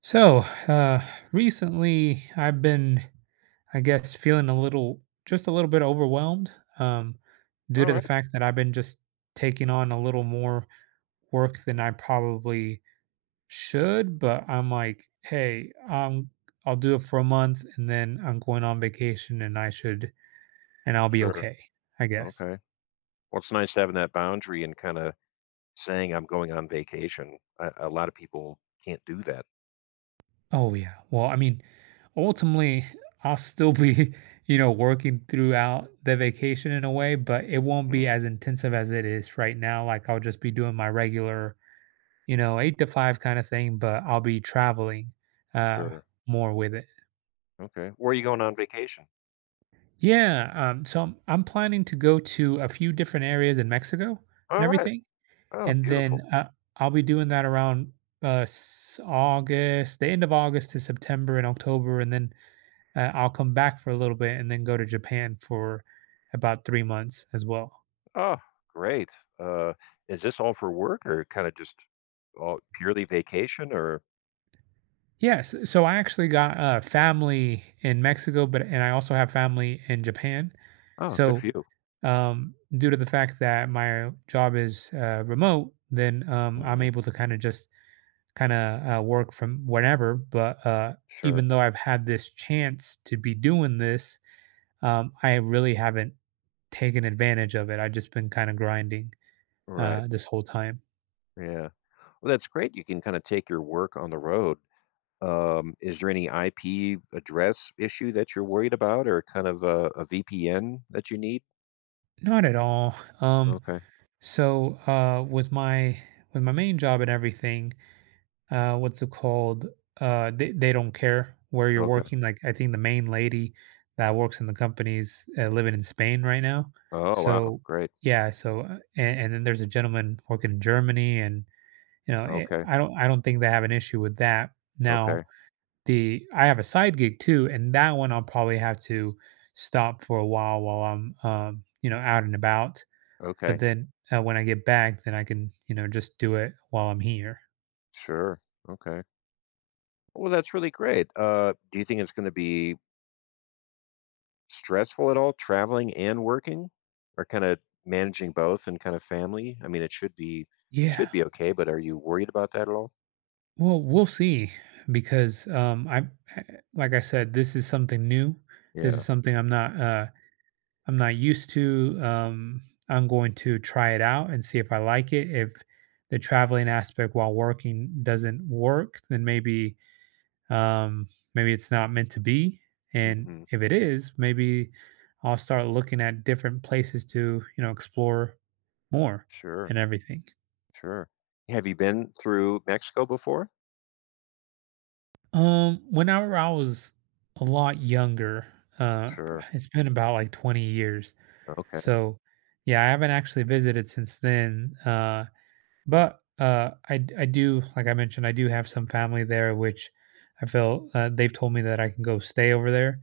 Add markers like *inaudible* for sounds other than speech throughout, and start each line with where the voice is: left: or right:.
right: So, uh, recently I've been, I guess, feeling a little, just a little bit overwhelmed, um, due to the
left: Alright,
right: fact that I've been just taking on a little more work than I probably should. But I'm like, hey, I'll do it for a month and then I'm going on vacation and I should, and I'll be
left: sure,
right: okay, I guess.
left: okay. Well, it's nice having that boundary and kinda saying, "I'm going on vacation." A lot of people can't do that.
right: Oh, yeah. Well, I mean, ultimately, I'll still be, *laughs* working throughout the vacation in a way, but it won't be
left: Mm,
right: as intensive as it is right now. Like, I'll just be doing my regular, eight to five kind of thing, but I'll be traveling uh,
left: sure,
right: more with it.
left: okay. Where are you going on vacation?
right: Yeah. So I'm planning to go to a few different areas in Mexico and
left: Alright.
right: everything.
left: Oh,
right: And then
left: beautiful.
right: I'll be doing that around August, the end of August to September and October. And then I'll come back for a little bit and then go to Japan for about 3 months as well.
left: Oh, great. Uh, is this all for work or kinda just all purely vacation or
right: Yes, so I actually got, family in Mexico, but and I also have family in Japan.
left: oh, good
right: So,
left: for you.
right: due to the fact that my job is, remote, then, I'm
left: Mhm,
right: able to kinda just kinda, work from whenever, but,
left: sure,
right: even though I've had this chance to be doing this, I really haven't taken advantage of it. I've just been kinda grinding,
left: right,
right: this whole time.
left: yeah. Well, that's great, you can kinda take your work on the road. Is there any IP address issue that you're worried about or kind of a VPN that you need?
right: Not at all. Um,
left: Okay.
right: so, with my main job and everything, what's it called? They don't care where you're
left: Okay.
right: working. Like, I think the main lady that works in the company's living in Spain right now.
left: Oh, wow.
right: So,
left: Great.
right: yeah. So, and then there's a gentleman working in Germany, and
left: Okay.
right: I don't think they have an issue with that.
left: Okay.
right: Now, the I have a side gig too, and that one I'll probably have to stop for a while I'm, out and about. But
left: Okay.
right: then when I get back, then I can, just do it while I'm here.
left: Sure. Okay. Well, that's really great. Do you think it's going to be stressful at all traveling and working or kind of managing both and kind of family? I mean, it should
right: Yeah.
left: be okay, but are you worried about that at all?
right: Well, we'll see because I- like I said, this is something new. This
left: Yeah.
right: is something I'm not used to. I'm going to try it out and see if I like it. If the traveling aspect while working doesn't work, then um, maybe it's not meant to be. And
left: Hmm.
right: if it is, maybe I'll start looking at different places to explore more
left: Sure.
right: and everything.
left: Sure. Have you been through Mexico before?
right: Whenever I was a lot younger, uh,
left: Sure.
right: it's been about like 20 years.
left: Okay.
right: So, yeah, I haven't actually visited since then. But, I do, like I mentioned, I do have some family there, which I feel, they've told me that I can go stay over there,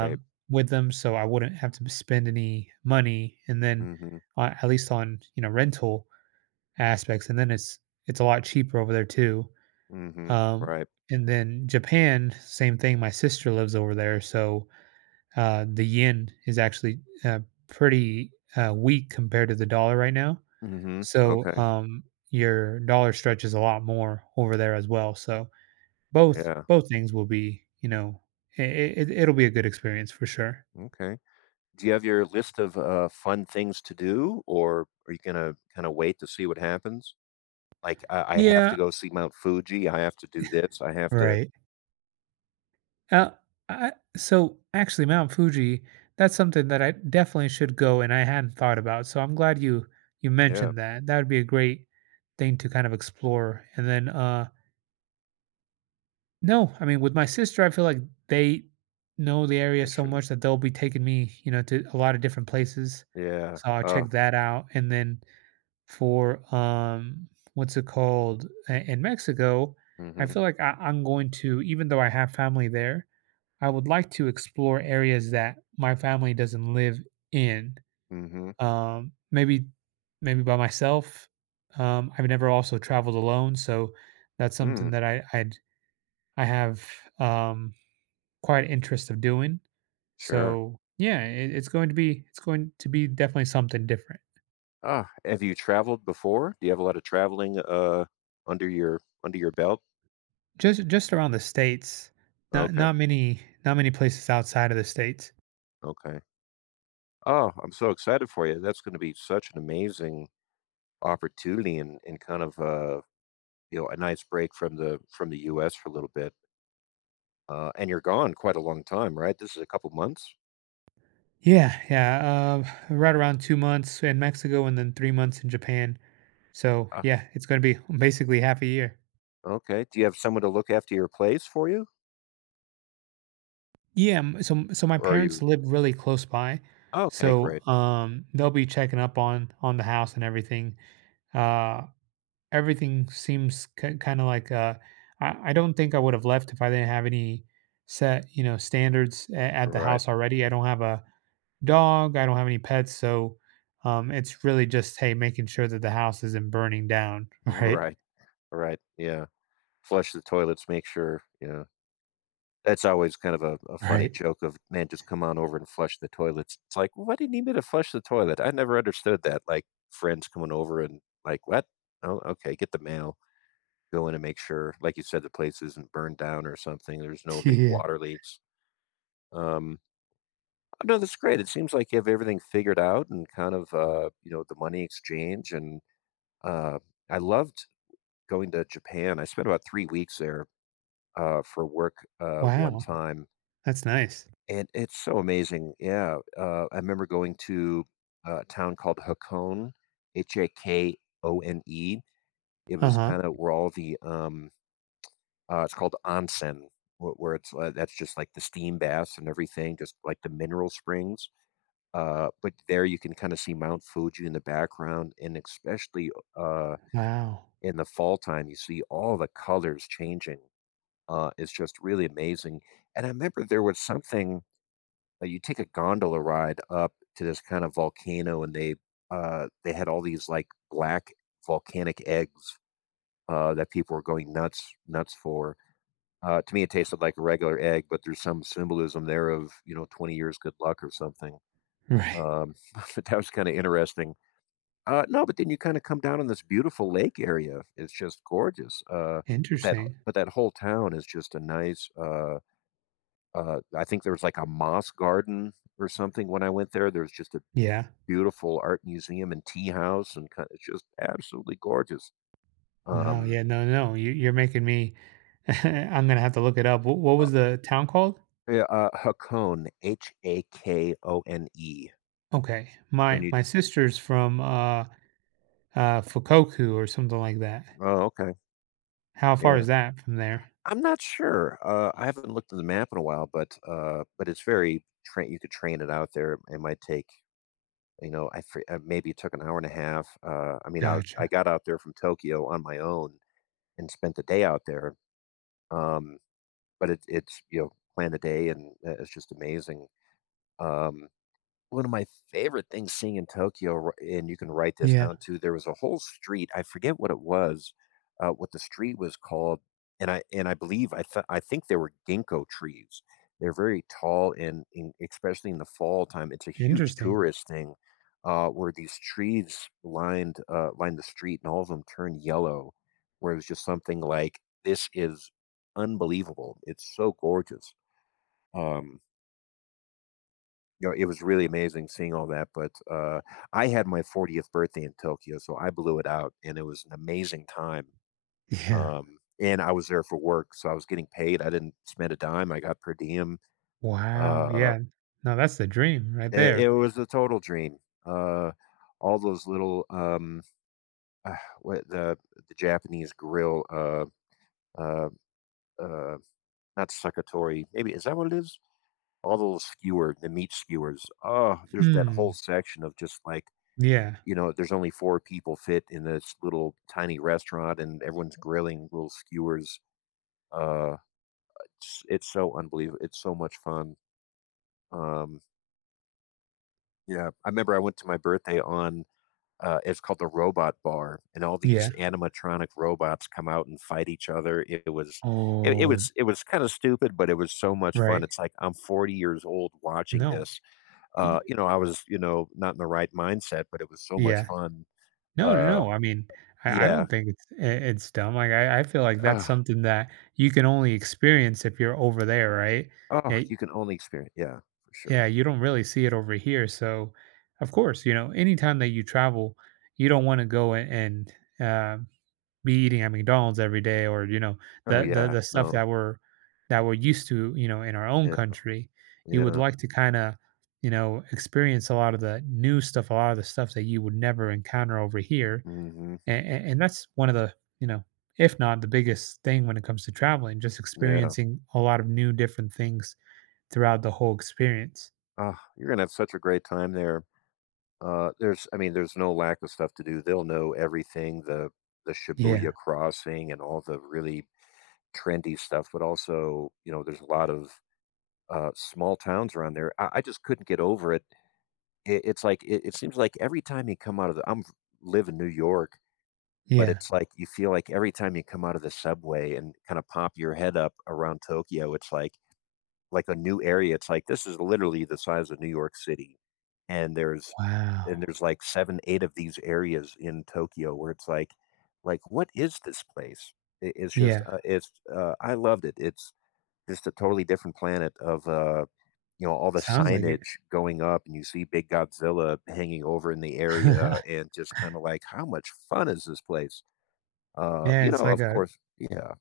left: Right.
right: with them, so I wouldn't have to spend any money, and then,
left: Mhm.
right: at least on, rental aspects, and then it's a lot cheaper over there too,
left: Mhm.
right: um,
left: Right.
right: and then Japan, same thing, my sister lives over there, so, the yen is actually, uh, pretty, weak compared to the dollar right now,
left: Mm. Mhm.
right: so,
left: Okay.
right: your dollar stretches a lot more over there as well. So both
left: Yeah.
right: both things will be, it'll be a good experience for sure.
left: Okay. Do you have your list of fun things to do, or are you gonna kind of wait to see what happens? Like, I have to
right: Yeah,
left: go see Mount Fuji. I have to do this. I have to.
right: right. Uh, I, so actually, Mount Fuji, that's something that I definitely should go, and I hadn't thought about. So I'm glad you
left: Yeah.
right: mentioned that. That would be a great thing to kind of explore. And then, no, I mean, with my sister, I feel like they know the area
left: I
right: so
left: should.
right: much that they'll be taking me, to a lot of different places.
left: Yeah.
right: So I'll check that out. And then for what's it called, in Mexico,
left: Mm.
right: I
left: Mhm.
right: feel like I'm going to, even though I have family there, I would like to explore areas that my family doesn't live in.
left: Mhm.
right: Um, maybe maybe by myself. I've never also traveled alone, so that's
left: Mm.
right: something that I have um quite interest of doing.
left: Sure.
right: So yeah, it's going to be definitely something different.
left: Ah. Have you traveled before? Do you have a lot of traveling? Under your belt.
right: Just around the states, not
left: Okay.
right: not many not many places outside of the states.
left: Okay. Oh, I'm so excited for you. That's going to be such an amazing opportunity and kind of, you know, a nice break from the US for a little bit, and you're gone quite a long time, right? This is a couple months?
right: Yeah, yeah, right around 2 months in Mexico and then 3 months in Japan. So
left: Ah,
right: yeah, it's going to be *laughs* basically half a year.
left: okay. Do you have someone to look after your place for you?
right: Yeah, so my
left: Or are
right: parents
left: you
right: live really close by,
left: oh, okay,
right: so
left: great.
right: they'll be checking up on the house and everything. Uh, Everything seems kind of like I don't think I would have left if I didn't have any set standards at the
left: Right.
right: house
left: *laughs*
right: already. I don't have a dog. I don't have any pets, so it's really just hey making sure that the house isn't burning down. *laughs* Right.
left: Right. Right. Yeah. Flush the toilets, make sure, yeah. That's always kind of a funny
right: Right.
left: joke of, "Man, just come on over and flush the toilets." It's like, "Why do you need me to flush the toilet?" I never understood that, like, friends coming over and like, "What? Oh, okay, get the mail." Go in and make sure, like you said, the place isn't burned down or something. There's no
right: *laughs*
left: big
right: Yeah.
left: water leaks. Um, oh, no, that's great. It seems like you have everything figured out and kind of, you know, the money exchange. And uh, I loved going to Japan. I spent about 3 weeks there for work one
right: Wow.
left: time.
right: That's nice.
left: And it's so amazing. Yeah. I remember going to a town called Hakone, H A K O N E. It
right: Uh
left: was
right: huh.
left: kind of where all the it's called onsen, where it's that's just like the steam baths and everything, just like the mineral springs. But there you can kind of see Mount Fuji in the background, and especially uh,
right: Wow.
left: in the fall time, you see all the colors changing. It's just really amazing. And I remember there was something. You take a gondola ride up to this kind of volcano, and they had all these like black volcanic eggs that people were going nuts for to me, it tasted like a regular egg, but there's some symbolism there of you know 20 years good luck or something.
right: Right.
left: Um, *laughs* but that was kind of interesting. No, but then you kind of come down on this beautiful lake area. It's just gorgeous. But that
right: Interesting.
left: but that whole town is just a nice. I think there was like a moss garden or something when I went there. There's just a
right: Yeah.
left: beautiful art museum and tea house, and kind it's just absolutely gorgeous.
right: Wow.
left: Um,
right: Yeah. No. No. You're making me. *laughs* I'm gonna have to look it up. What
left: uh,
right: was the town called?
left: yeah, Hakone, H A K O N E,
right: Okay.
left: and
right: My
left: you
right: my sister's from, Fukoku or something like that.
left: oh, okay.
right: How far
left: Yeah.
right: is that from there?
left: I'm not sure. I haven't looked at the map in a while, but it's very train. You could train it out there. It might take you know, maybe it took an hour and a half. I mean, I
right: Gotcha.
left: got out there from Tokyo on my own and spent the day out there. Um, but it, it's you know, plan the day, and it's just amazing. Um, One of my favorite things seeing in Tokyo, and you can write this
right: Yeah.
left: down too, there was a whole street. I forget what it was, what the street was called, and I believe I think they were ginkgo trees. They're very tall, and in, especially in the fall time, it's a huge
right: Interesting.
left: tourist thing. Where these trees lined lined the street, and all of them turned yellow, where it was just something like this is unbelievable. It's so gorgeous. Um, you know, it was really amazing seeing all that. But I had my 40th birthday in Tokyo, so I blew it out, and it was an amazing time.
right: Yeah.
left: And I was there for work, so I was getting paid. I didn't spend a dime. I got per diem.
right: Wow.
left: Uh,
right: Yeah. No, that's the dream right
left: it
right: there.
left: was a total dream. Uh, all those little uh, what the Japanese grill, uh, uh, not succotory. Maybe is that what it is? All those skewer, the meat skewers. Oh, there's that whole
right: Hmm.
left: section of just like
right: Yeah.
left: you know, there's only four people fit in this little tiny restaurant, and everyone's grilling little skewers. Uh, it's so unbelievable. It's so much fun. Um, yeah, I remember I went to my birthday on. It's called the Robot Bar, and all
right: Yeah.
left: these animatronic robots come out and fight each other. It was, it, it
right: Oh,
left: was, it was kind of stupid, but it was so much fun.
right: right.
left: It's like I'm 40 years old watching
right: No.
left: this.
right: Y
left: You know, I was, you know, not in the right mindset, but it was so much
right: yeah.
left: fun.
right: No, no,
left: Uh,
right: no. I mean, I
left: yeah.
right: don't think it's dumb. Like, I feel like that's
left: *sighs*
right: something that you can only experience if you're over there, right?
left: Oh,
right: Eh
left: you can only experience yeah, for sure.
right: Yeah, you don't really see it over here. So, of course, anytime that you travel, you don't want to go and uh, be eating at McDonald's every day, or
left: Oh,
right: the the
left: yeah,
right: the stuff
left: no,
right: that we're used to, in our own
left: yeah,
right: country. You would
left: yeah,
right: like to kind of, experience a lot of the new stuff, a lot of the stuff that you would never encounter over here,
left: mhm,
right: and, and that's one of the, you know, if not the biggest thing when it comes to traveling, just
left: yeah.
right: experiencing a lot of new different things throughout the whole experience.
left: Oh, you're gonna have such a great time there. There's I mean, there's no lack of stuff to do. They'll know everything, the
right: Yeah.
left: Shibuya crossing and all the really trendy stuff, but also, you know, there's a lot of, small towns around there. I just couldn't get over it. It's like it seems like every time you come out of the I'm live in New York, but
right: Yeah.
left: it's like you feel like every time you come out of the subway and kinda pop your head up around Tokyo, it's like a new area, it's like, this is literally the size of New York City, and there's
right: Wow.
left: and there's like 7, 8 of these areas in Tokyo where it's like, "What is this place?" It's just,
right: Yeah.
left: I loved it. It's just a totally different planet of, you know, all the
right: Sounds like it.
left: signage going up, and you see big Godzilla hanging over in the area
right: *laughs*
left: and just kinda like, "How much fun is this place?"
right: Yeah,
left: You
right: it's
left: know,
right: like
left: of
right: a
left: course. Yeah,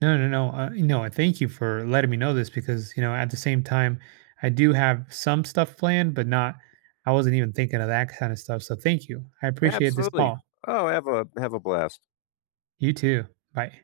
right: No, no, no. Thank you for letting me know this because, at the same time, I do have some stuff planned, but not I wasn't even thinking of that kind of stuff. So thank you. I appreciate this
left: absolutely.
right: call.
left: Oh, have a blast.
right: You too. Bye.